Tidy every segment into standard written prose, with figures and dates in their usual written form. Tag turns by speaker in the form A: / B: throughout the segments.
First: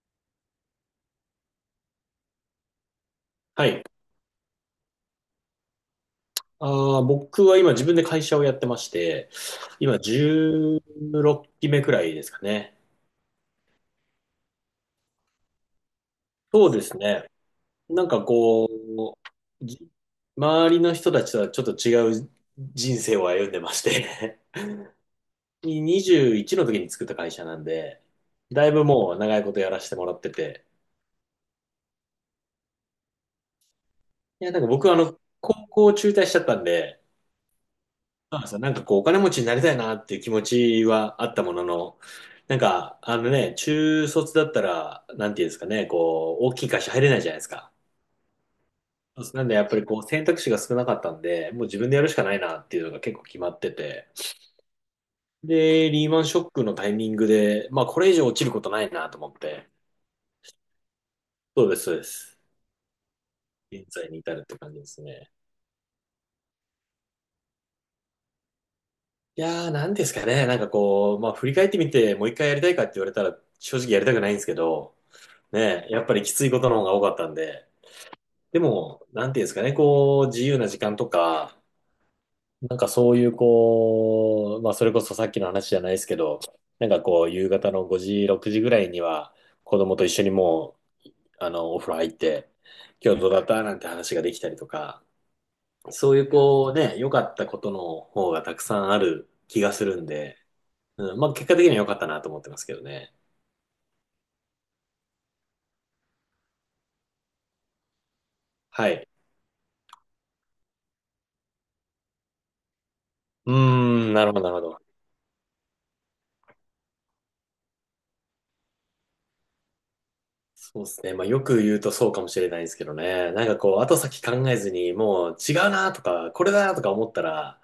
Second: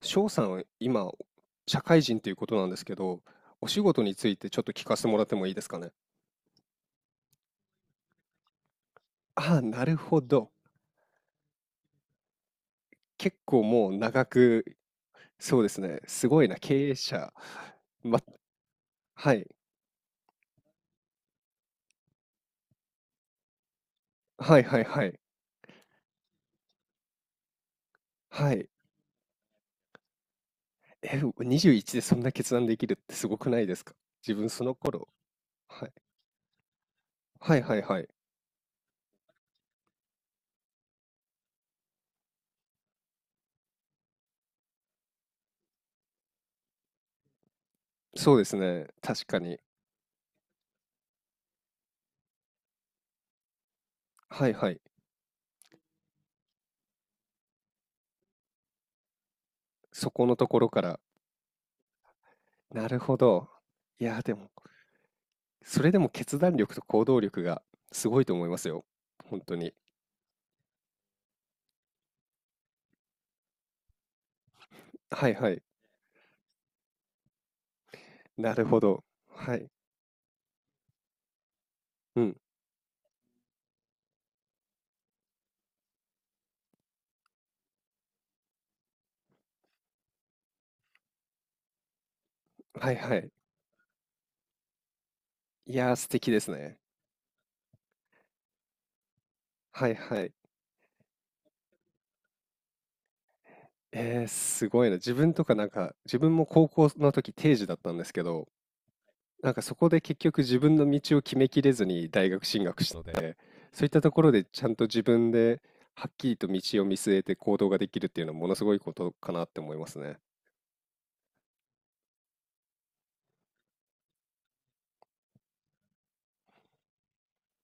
A: 翔さんは今、社会人ということなんですけど、
B: は
A: お仕
B: い。
A: 事についてちょっと聞かせてもらってもいいですかね。
B: 僕は今自分で会社をやってまして、
A: ああ、なる
B: 今
A: ほど。
B: 16期目くらいですかね。
A: 結構もう長く、そうですね。すごいな、
B: そうで
A: 経営
B: すね。
A: 者。
B: なん
A: ま、
B: かこう、
A: はい。
B: じ周りの人たちとはちょっと違う人生を歩んでまして、
A: はいはいはい。
B: 21 の時に作った会社なんで、
A: は
B: だ
A: い。
B: いぶもう長いことやらせてもらってて。
A: え、21でそんな決断できるってすごくないですか、自
B: い
A: 分
B: や、な
A: そ
B: んか
A: の
B: 僕は
A: 頃。
B: 高
A: はい。
B: 校中退しちゃったんで、
A: はいはいはい。
B: そうなんですよ。なんかこう、お金持ちになりたいなっていう気持ちはあったものの、なんか、中卒だったら、なんていうんですかね、こう、大きい会社入れないじゃないですか。
A: そうですね。
B: そ
A: 確
B: うです
A: か
B: なんで、
A: に。
B: やっぱりこう、選択肢が少なかったんで、もう自分でやるしかないなっていうのが結構決まってて。
A: はいはい。
B: で、リーマンショックのタイミングで、まあ、これ以上落ちることないなと思って。
A: そこのところから。
B: そうです、そうです。
A: なるほど。
B: 現
A: い
B: 在に
A: や、
B: 至
A: で
B: るっ
A: も
B: て感じですね。
A: それでも決断力と行動力がすごいと思いますよ。本
B: い
A: 当
B: やー、
A: に。
B: なんですかね、なんかこう、まあ、振り返ってみて、もう一回やりたいかって言われたら、正直やりたくないんですけど、
A: はいはい。
B: ね、やっぱりきついことの方が多かったんで、
A: な
B: で
A: るほど。
B: も、なんていうんです
A: は
B: か
A: い。
B: ね、こう、自由な時間とか、
A: うん。
B: なんかそういう、こう、まあ、それこそさっきの話じゃないですけど、なんかこう、夕方の5時、6時ぐらいには、子供と一緒にもう、お風呂入って、
A: はい
B: 今
A: は
B: 日ど
A: い。
B: うだったなんて話ができたりとか、
A: いやー、素
B: そういう、
A: 敵です
B: こう、
A: ね。
B: ね、良かったことの方がたくさんある気がす
A: はい
B: るん
A: はい。
B: で、うん、まあ、結果的には良かったなと思ってますけどね。
A: えー、すごいな。自分とかなんか、自分も高校の時定時だったんですけど、
B: はい。
A: なんかそこで結局自分の道を決めきれずに大学進学したので、
B: うー
A: そういったと
B: ん、
A: こ
B: な
A: ろ
B: るほ
A: で
B: ど、なるほ
A: ちゃん
B: ど。
A: と自分ではっきりと道を見据えて行動ができるっていうのはものすごいことかなって思いますね。
B: そうですね。まあよく言うとそうかもしれないですけどね。なんかこう、後先考えずに、もう違うなとか、これだなとか思ったら、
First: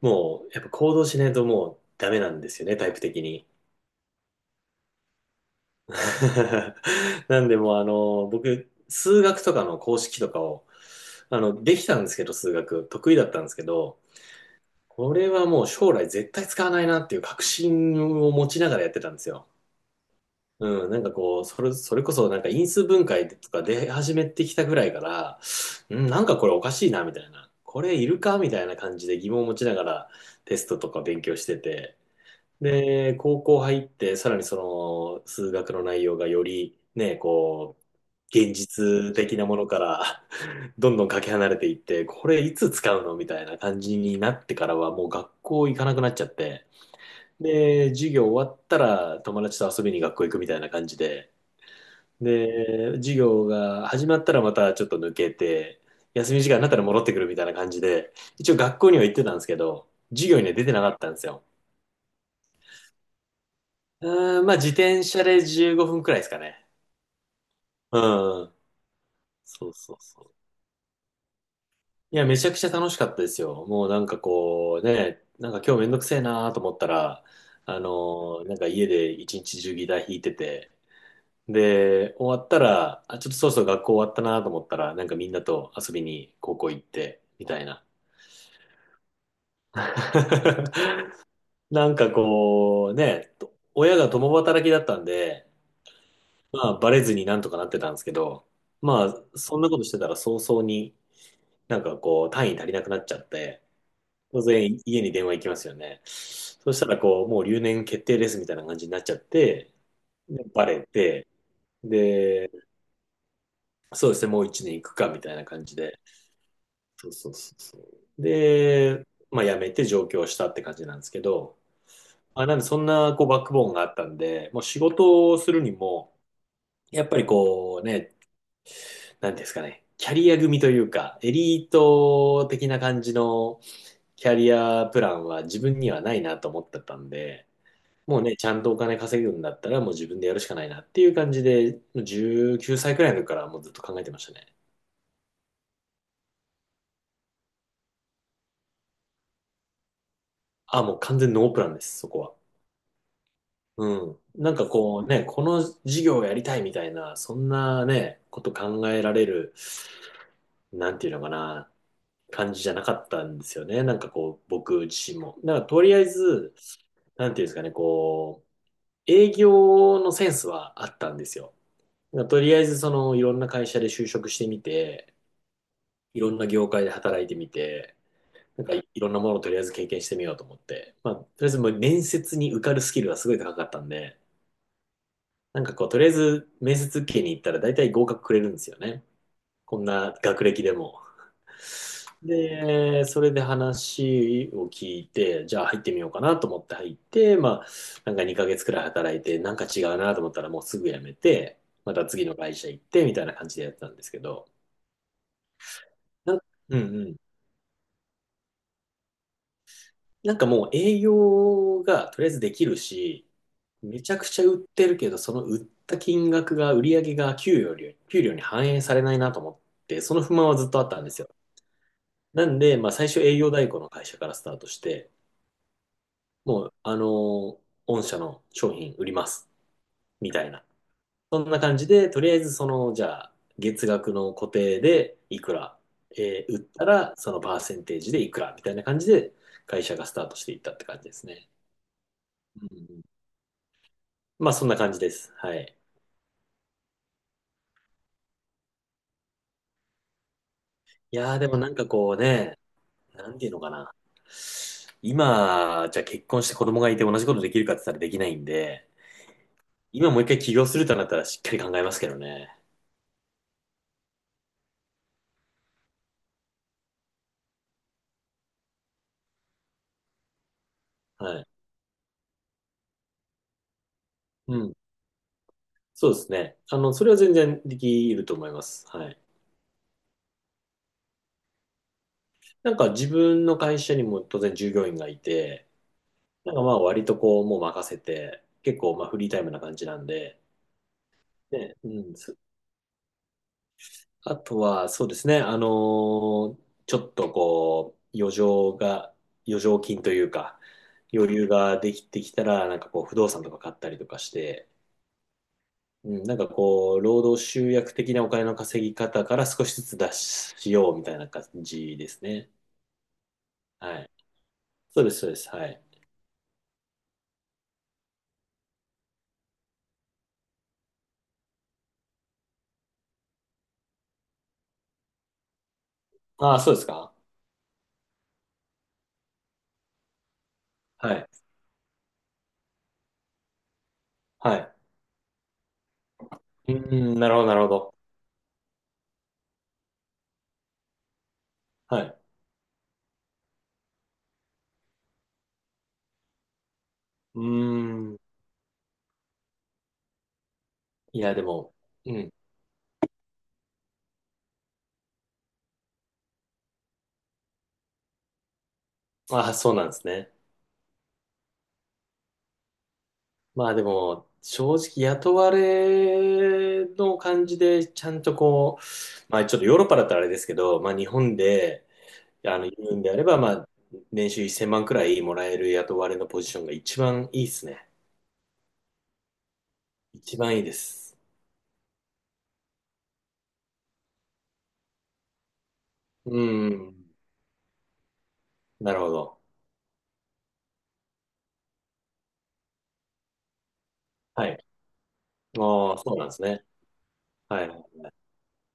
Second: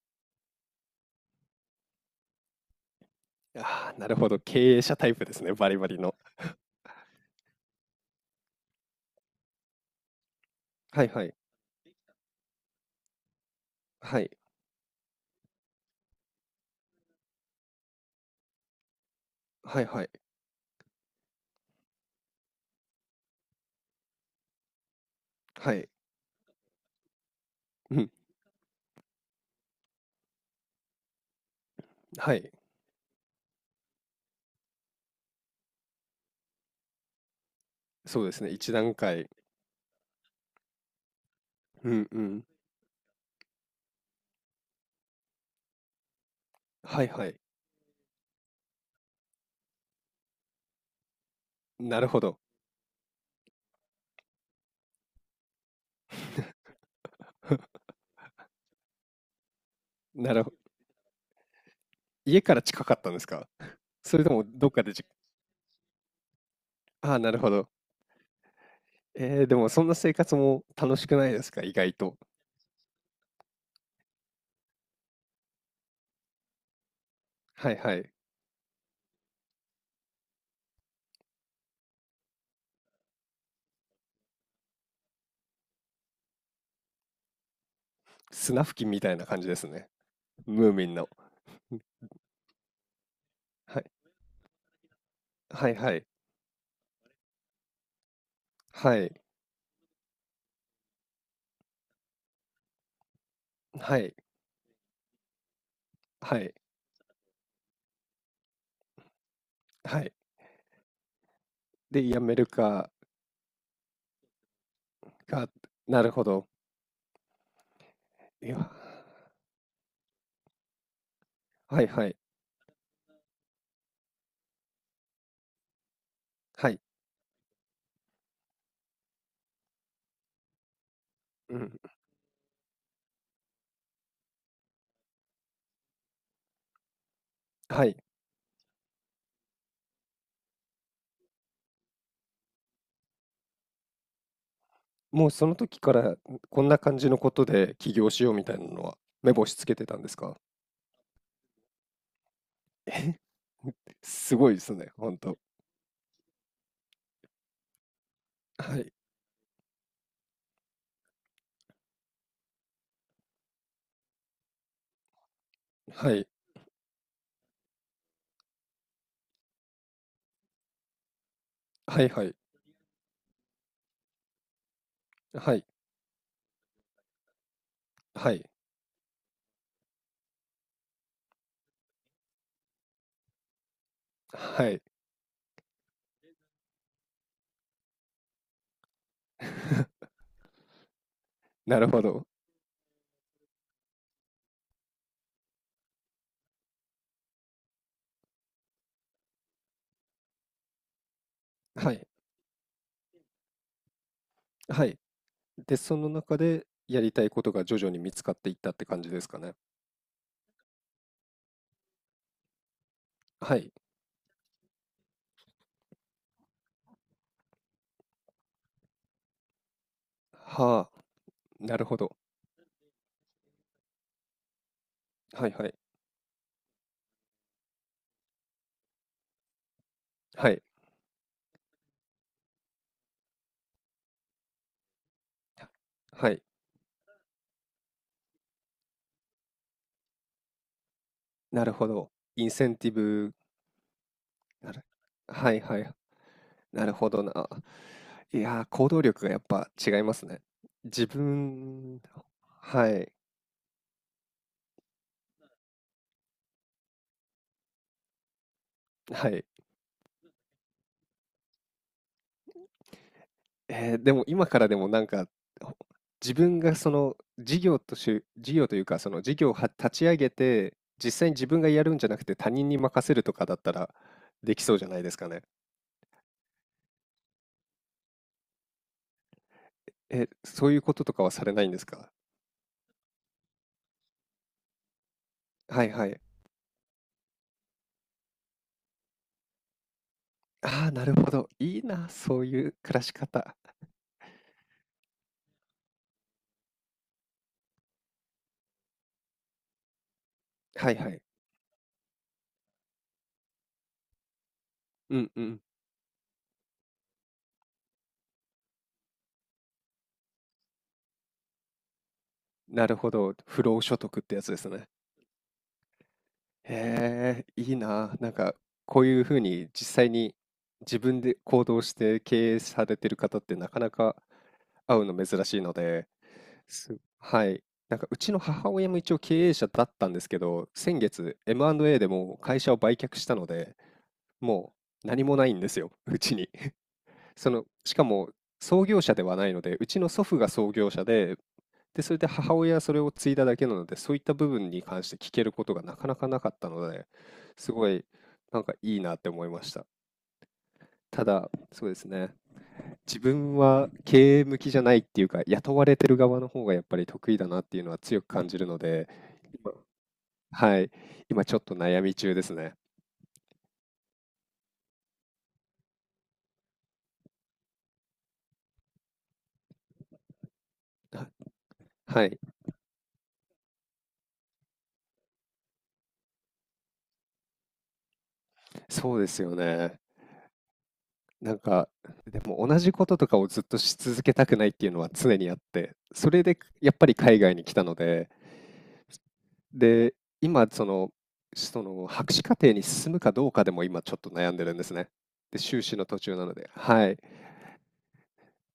B: もうやっぱ行動しないともうダメなんですよね、タイプ的に。
A: ああ、なるほど。経営者タイプですね。バリバリの。
B: なんでもう僕、数学とかの公式とかを、
A: はいはい。
B: できたんですけど、数学、得意だったんですけど、
A: はい。
B: これはもう将来絶対使わないなっていう確信を持ちながらやってたんですよ。
A: はいはい。
B: うん、なんかこう、それこそなんか因数分解とか出始めてきたぐらいから、
A: はい。
B: うん、なんかこれおかしいな、みたいな。こ
A: う
B: れい
A: ん。
B: るかみたいな感じで疑問を持ちながらテストとか勉強してて。
A: はい。
B: で、高校入って、さらにその数学の内容がよりね、こう、
A: そうですね。
B: 現
A: 一段
B: 実
A: 階。
B: 的なものから どんどんかけ離れていっ
A: う
B: て、
A: んう
B: これ
A: ん。
B: いつ使うのみたいな感じになってからはもう学校行かなくなっちゃって。
A: はいはい。
B: で、授業終わったら友達と遊びに学校行くみたいな感じで、
A: なるほど。
B: で、授業が始まったらまたちょっと抜けて、休み時間になったら戻ってくるみたいな感じで、一応学校には行ってたんですけど、授
A: な
B: 業
A: る
B: に
A: ほ
B: は出てなかったんですよ。
A: 家から近かったんですか？それと
B: うー
A: も
B: ん、まあ
A: ど
B: 自
A: っかで
B: 転
A: じ
B: 車で15分くらいですかね。
A: ああ、なるほど。
B: うん。
A: で
B: そ
A: も
B: う
A: そん
B: そ
A: な
B: う
A: 生
B: そう。
A: 活も楽しくないですか？意外と。
B: いや、めちゃくちゃ楽しかったですよ。もうなんかこうね、なんか今日めんどくせえなと思ったら、
A: はい
B: あの
A: はい。
B: なんか家で一日中ギター弾いてて、で、終わったら、あ、ちょっとそろそろ学校終わったなと思ったら、なんかみんなと遊びに高校行って、みたいな。
A: 砂吹きみたいな感じですね。ムーミンの。
B: なんかこう、ね、と
A: はい。
B: 親が共働きだったんで、
A: はいはい。
B: まあ、バレずになんとかなってたんですけど、
A: は
B: ま
A: い。
B: あ、そんなことしてたら早々になんかこう、単位足りなくなっちゃって、
A: はい。
B: 当然家に電話行きますよね。
A: はい。
B: そしたらこう、もう留年決定ですみたいな感じになっちゃって、
A: はい。
B: でバレて、
A: で、やめる
B: で、
A: か
B: そうですね、もう一年行くかみたいな
A: が
B: 感じで、
A: なるほど。
B: そうそうそうそう。
A: いや、
B: で、まあ、辞めて上京したって感じなんですけど、
A: はいはい。
B: あ、なんでそんなこうバックボーンがあったんで、もう仕事をするにも、
A: はい。
B: やっぱりこうね、なんていうんですかね、キャリア組というか、エ
A: う
B: リー
A: ん。
B: ト的な感じのキャリアプランは自分にはないなと思ってたんで、
A: はい。
B: もうね、ちゃんとお金稼ぐんだったらもう自分でやるしかないなっていう感じで、もう19歳くらいの時からもうずっと考えてましたね。
A: もうその時から、こんな感じのことで起業しようみたいなのは目星つけてたんですか？
B: あ、もう完全ノープランです、そこは。うん。
A: すご
B: な
A: い
B: ん
A: で
B: か
A: すね、
B: こう
A: ほん
B: ね、
A: と。
B: この事業をやりたいみたいな、そんなね、こと
A: は
B: 考
A: い、
B: えられるなんていうのかな、感じじゃなかったんですよね。なんかこう、僕自身も。なんからとりあえ
A: はい、
B: ず、なんていうんですかね、こう、営業のセンスはあったんですよ。
A: はい
B: だか
A: は
B: ら
A: い、
B: とりあえず、いろんな会社で就職してみて、
A: はい、
B: いろんな業界で働いてみて、
A: はい、
B: なんかいいろんなものをとりあえず経験してみようと思って、まあ、とりあえずもう面接に受かるスキルがすごい高かったんで、
A: はい。
B: なんかこう、とりあえず面接受けに行ったら大体合格くれるんですよね。こん な学歴でも。
A: なるほど。
B: で、それで話を聞いて、じゃあ入ってみようかなと思って入って、まあ、なんか2ヶ月くらい働いて、なんか違うなと思ったらもうすぐ辞めて、
A: は
B: ま
A: い、
B: た次の会社行ってみたいな感じでやってたんですけど、
A: はい。で、その
B: な
A: 中
B: ん、
A: で
B: うん
A: や
B: う
A: り
B: ん。
A: たいことが徐々に見つかっていったって感じですかね。
B: なんかもう営業がとりあえずできるし、
A: はい。
B: めちゃくちゃ売ってるけど、その売った金額が、売り上げが給与より、給料に反映されないなと思って、その不満はずっとあ
A: は
B: った
A: あ、
B: んですよ。
A: なるほど。
B: なんで、まあ最初営業代行の会社からスタートして、
A: はいはい。
B: もう、御社の商品売ります。みた
A: は
B: い
A: い。
B: な。そんな感じで、とりあえず、じゃあ、月額の固定でいくら、
A: はい。
B: 売ったら、そのパーセンテージでいくら、みたいな感じで、会社がスタートしていったって感じですね。
A: なるほど。イン
B: う
A: セ
B: ん
A: ンティ
B: うん
A: ブ
B: まあ、そん
A: な
B: な
A: る
B: 感じです。
A: は
B: は
A: い
B: い。
A: はいはい。なるほどな。いやー、行動力がやっぱ違いますね。自
B: いやー、でもなんか
A: 分、
B: こうね、
A: はい、
B: なんていうのかな。今、じゃあ結婚して子供がいて同じことできるかって言ったらできないんで、
A: はい。
B: 今もう一回起業するとなったらしっかり考えますけどね。
A: でも今からでもなんか、ほ自分がその事業というか、その事業をは立ち上げて、実際に
B: は
A: 自
B: い。
A: 分がやるんじゃなくて他人に任せるとかだったらで
B: う
A: き
B: ん。
A: そうじゃないですかね。
B: そうですね。それは全然できると思います。はい。
A: え、そういうこととかはされないんですか。
B: なんか自分の会社にも当然従業員がいて、
A: はいはい。
B: なんかまあ割とこうもう任せて、結構まあフリータイムな感じなんで、
A: ああ、なるほど。
B: ね、
A: いい
B: う
A: な、
B: ん。
A: そういう暮らし方。
B: あとはそうですね、ちょっとこう、余剰が、余剰金というか、
A: はいはい。
B: 余裕ができてきたら、なんかこう不動産とか買ったりとかして、
A: うんうん。
B: うん、なんかこう、労働集約的なお金の稼ぎ方から少しずつ出しようみたいな感じですね。
A: なるほど。不労所
B: はい。
A: 得ってやつですね。
B: そうです、そうです。はい。
A: へえ、いいな。なんか、こういう風に実際に自分で行動して経営されてる方ってなかなか会うの珍しいので、
B: ああ、そうですか。
A: はい。なんかうちの母親も一応経営者だったんですけど、先
B: はい。
A: 月 M&A でもう会社を売却したので、
B: は
A: も
B: い。
A: う何もないんですよ、うちに。
B: うーん、なる ほど、
A: そ
B: なる
A: の、
B: ほ
A: し
B: ど。
A: かも創業者ではないので、うちの祖父が創業者で、
B: は
A: で、それ
B: い。
A: で母親はそれを継いだだけなので、そういった部分に関して聞けることがなかなかなかったので、
B: う
A: すごい
B: ーん。
A: なんかいいなって思いました。
B: い
A: た
B: や、で
A: だ、
B: も、
A: そうです
B: う
A: ね。
B: ん。
A: 自分は経営向きじゃないっていうか、雇われてる側の方がやっぱり得意だなっていうのは強く感じるので、
B: ああ、
A: 今、
B: そうなんですね。
A: はい、今ちょっと悩み中ですね。
B: まあでも、正直雇われの感じで、ちゃんとこう、まあちょっとヨーロッパだったらあれですけど、まあ日
A: は
B: 本で、
A: はい、
B: 言うんであれば、まあ、年収1000万くらいもらえる雇われのポジションが一番いいですね。
A: そうですよね。
B: 一番いいです。
A: なんか、でも同じこととかをずっとし続けたくないっていうのは常にあって、そ
B: う
A: れで
B: ー
A: やっ
B: ん。
A: ぱり海外に来たので、
B: なるほど。
A: で、今その、博士課程に進むかどうかでも今ちょっと
B: は
A: 悩んで
B: い。
A: るんですね。で、修
B: あ
A: 士
B: あ、
A: の
B: そ
A: 途
B: うなんで
A: 中
B: す
A: なの
B: ね。
A: で。はい。
B: はい。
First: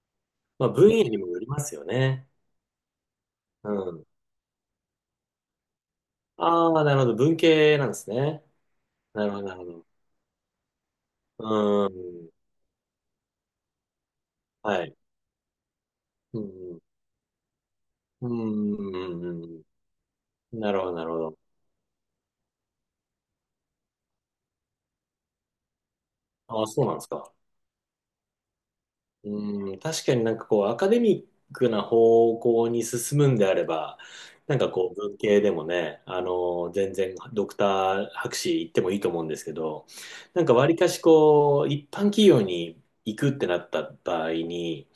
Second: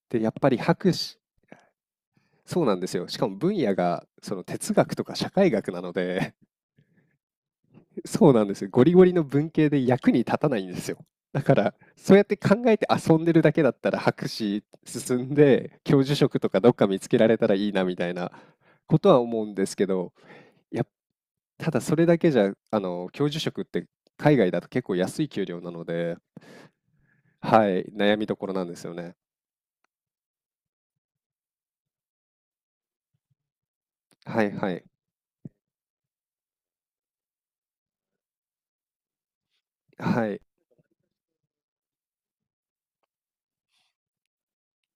A: で、やっぱり
B: まあ、分
A: 博
B: 野に
A: 士、
B: もよりますよね。
A: そうなんですよ。しかも分
B: う
A: 野が
B: ん。
A: その哲学とか社会学なので、
B: ああ、なるほど。文系なんで す
A: そうな
B: ね。
A: んですよ。ゴリゴリの
B: なるほど、
A: 文
B: なるほ
A: 系で
B: ど。
A: 役に立たないんですよ。だ
B: う
A: から、
B: ー
A: そうやっ
B: ん。
A: て考えて遊んでるだけだったら博士
B: はい。
A: 進んで、教授職
B: う
A: とかどっ
B: ん。
A: か見つけられたらいいなみたい
B: う
A: な
B: ん。う
A: ことは
B: ん。う
A: 思
B: ん
A: うんですけど、
B: うんなる
A: や
B: ほ
A: っ
B: ど、なるほど。
A: ただそれだけじゃ、教授職って海外だと結構安い給料なので、
B: ああ、そうなんですか。
A: はい、悩みどころなんですよね。
B: うん。確かになんかこう、アカデミックな方向に進むんであれば、
A: はい
B: なんか
A: はい。
B: こう、文系でもね、全然ドクター博士行ってもいいと思うんですけど、
A: はい。
B: なんか割かしこう、一般企業に行くってなった場合に、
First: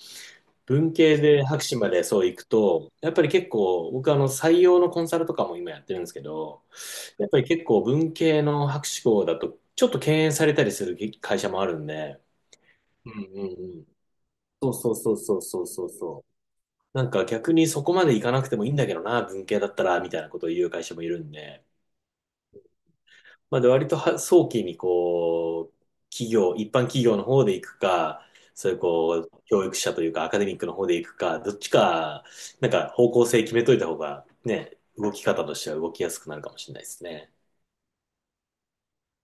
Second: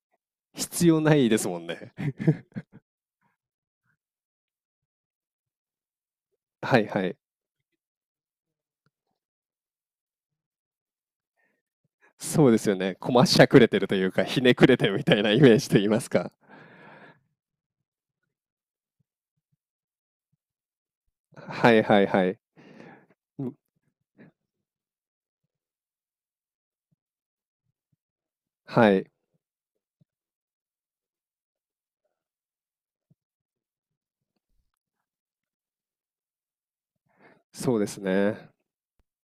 A: 必
B: 文
A: 要な
B: 系
A: いで
B: で
A: すも
B: 博
A: ん
B: 士ま
A: ね。
B: でそう行くと、やっぱり結構、僕採用のコンサルとかも今やってるんですけ ど、
A: はいはい。
B: やっぱり結構文系の博士号だと、ちょっと敬遠されたりする会社もあるんで、
A: そうですよね。
B: う
A: こ
B: ん
A: まし
B: う
A: ゃくれ
B: ん
A: て
B: うん。
A: るというか、ひねく
B: そう
A: れて
B: そ
A: る
B: う
A: みた
B: そう
A: いな
B: そ
A: イ
B: う
A: メー
B: そ
A: ジ
B: う
A: と言
B: そ
A: い
B: う
A: ます
B: そ
A: か。
B: う。なんか逆にそこまで行かなくてもいいんだけどな、文系だったら、みたいなことを言う会社もいるんで、
A: はいはいはい。うん、
B: まあ、で割とは早期にこう、企業、一般企業の方で行くか、そういう
A: はい。
B: こう、教育者というかアカデミックの方で行くか、どっちか、なんか方向性決めといた方がね、動き方としては動きやすくなるかもしれないですね。
A: そうですね。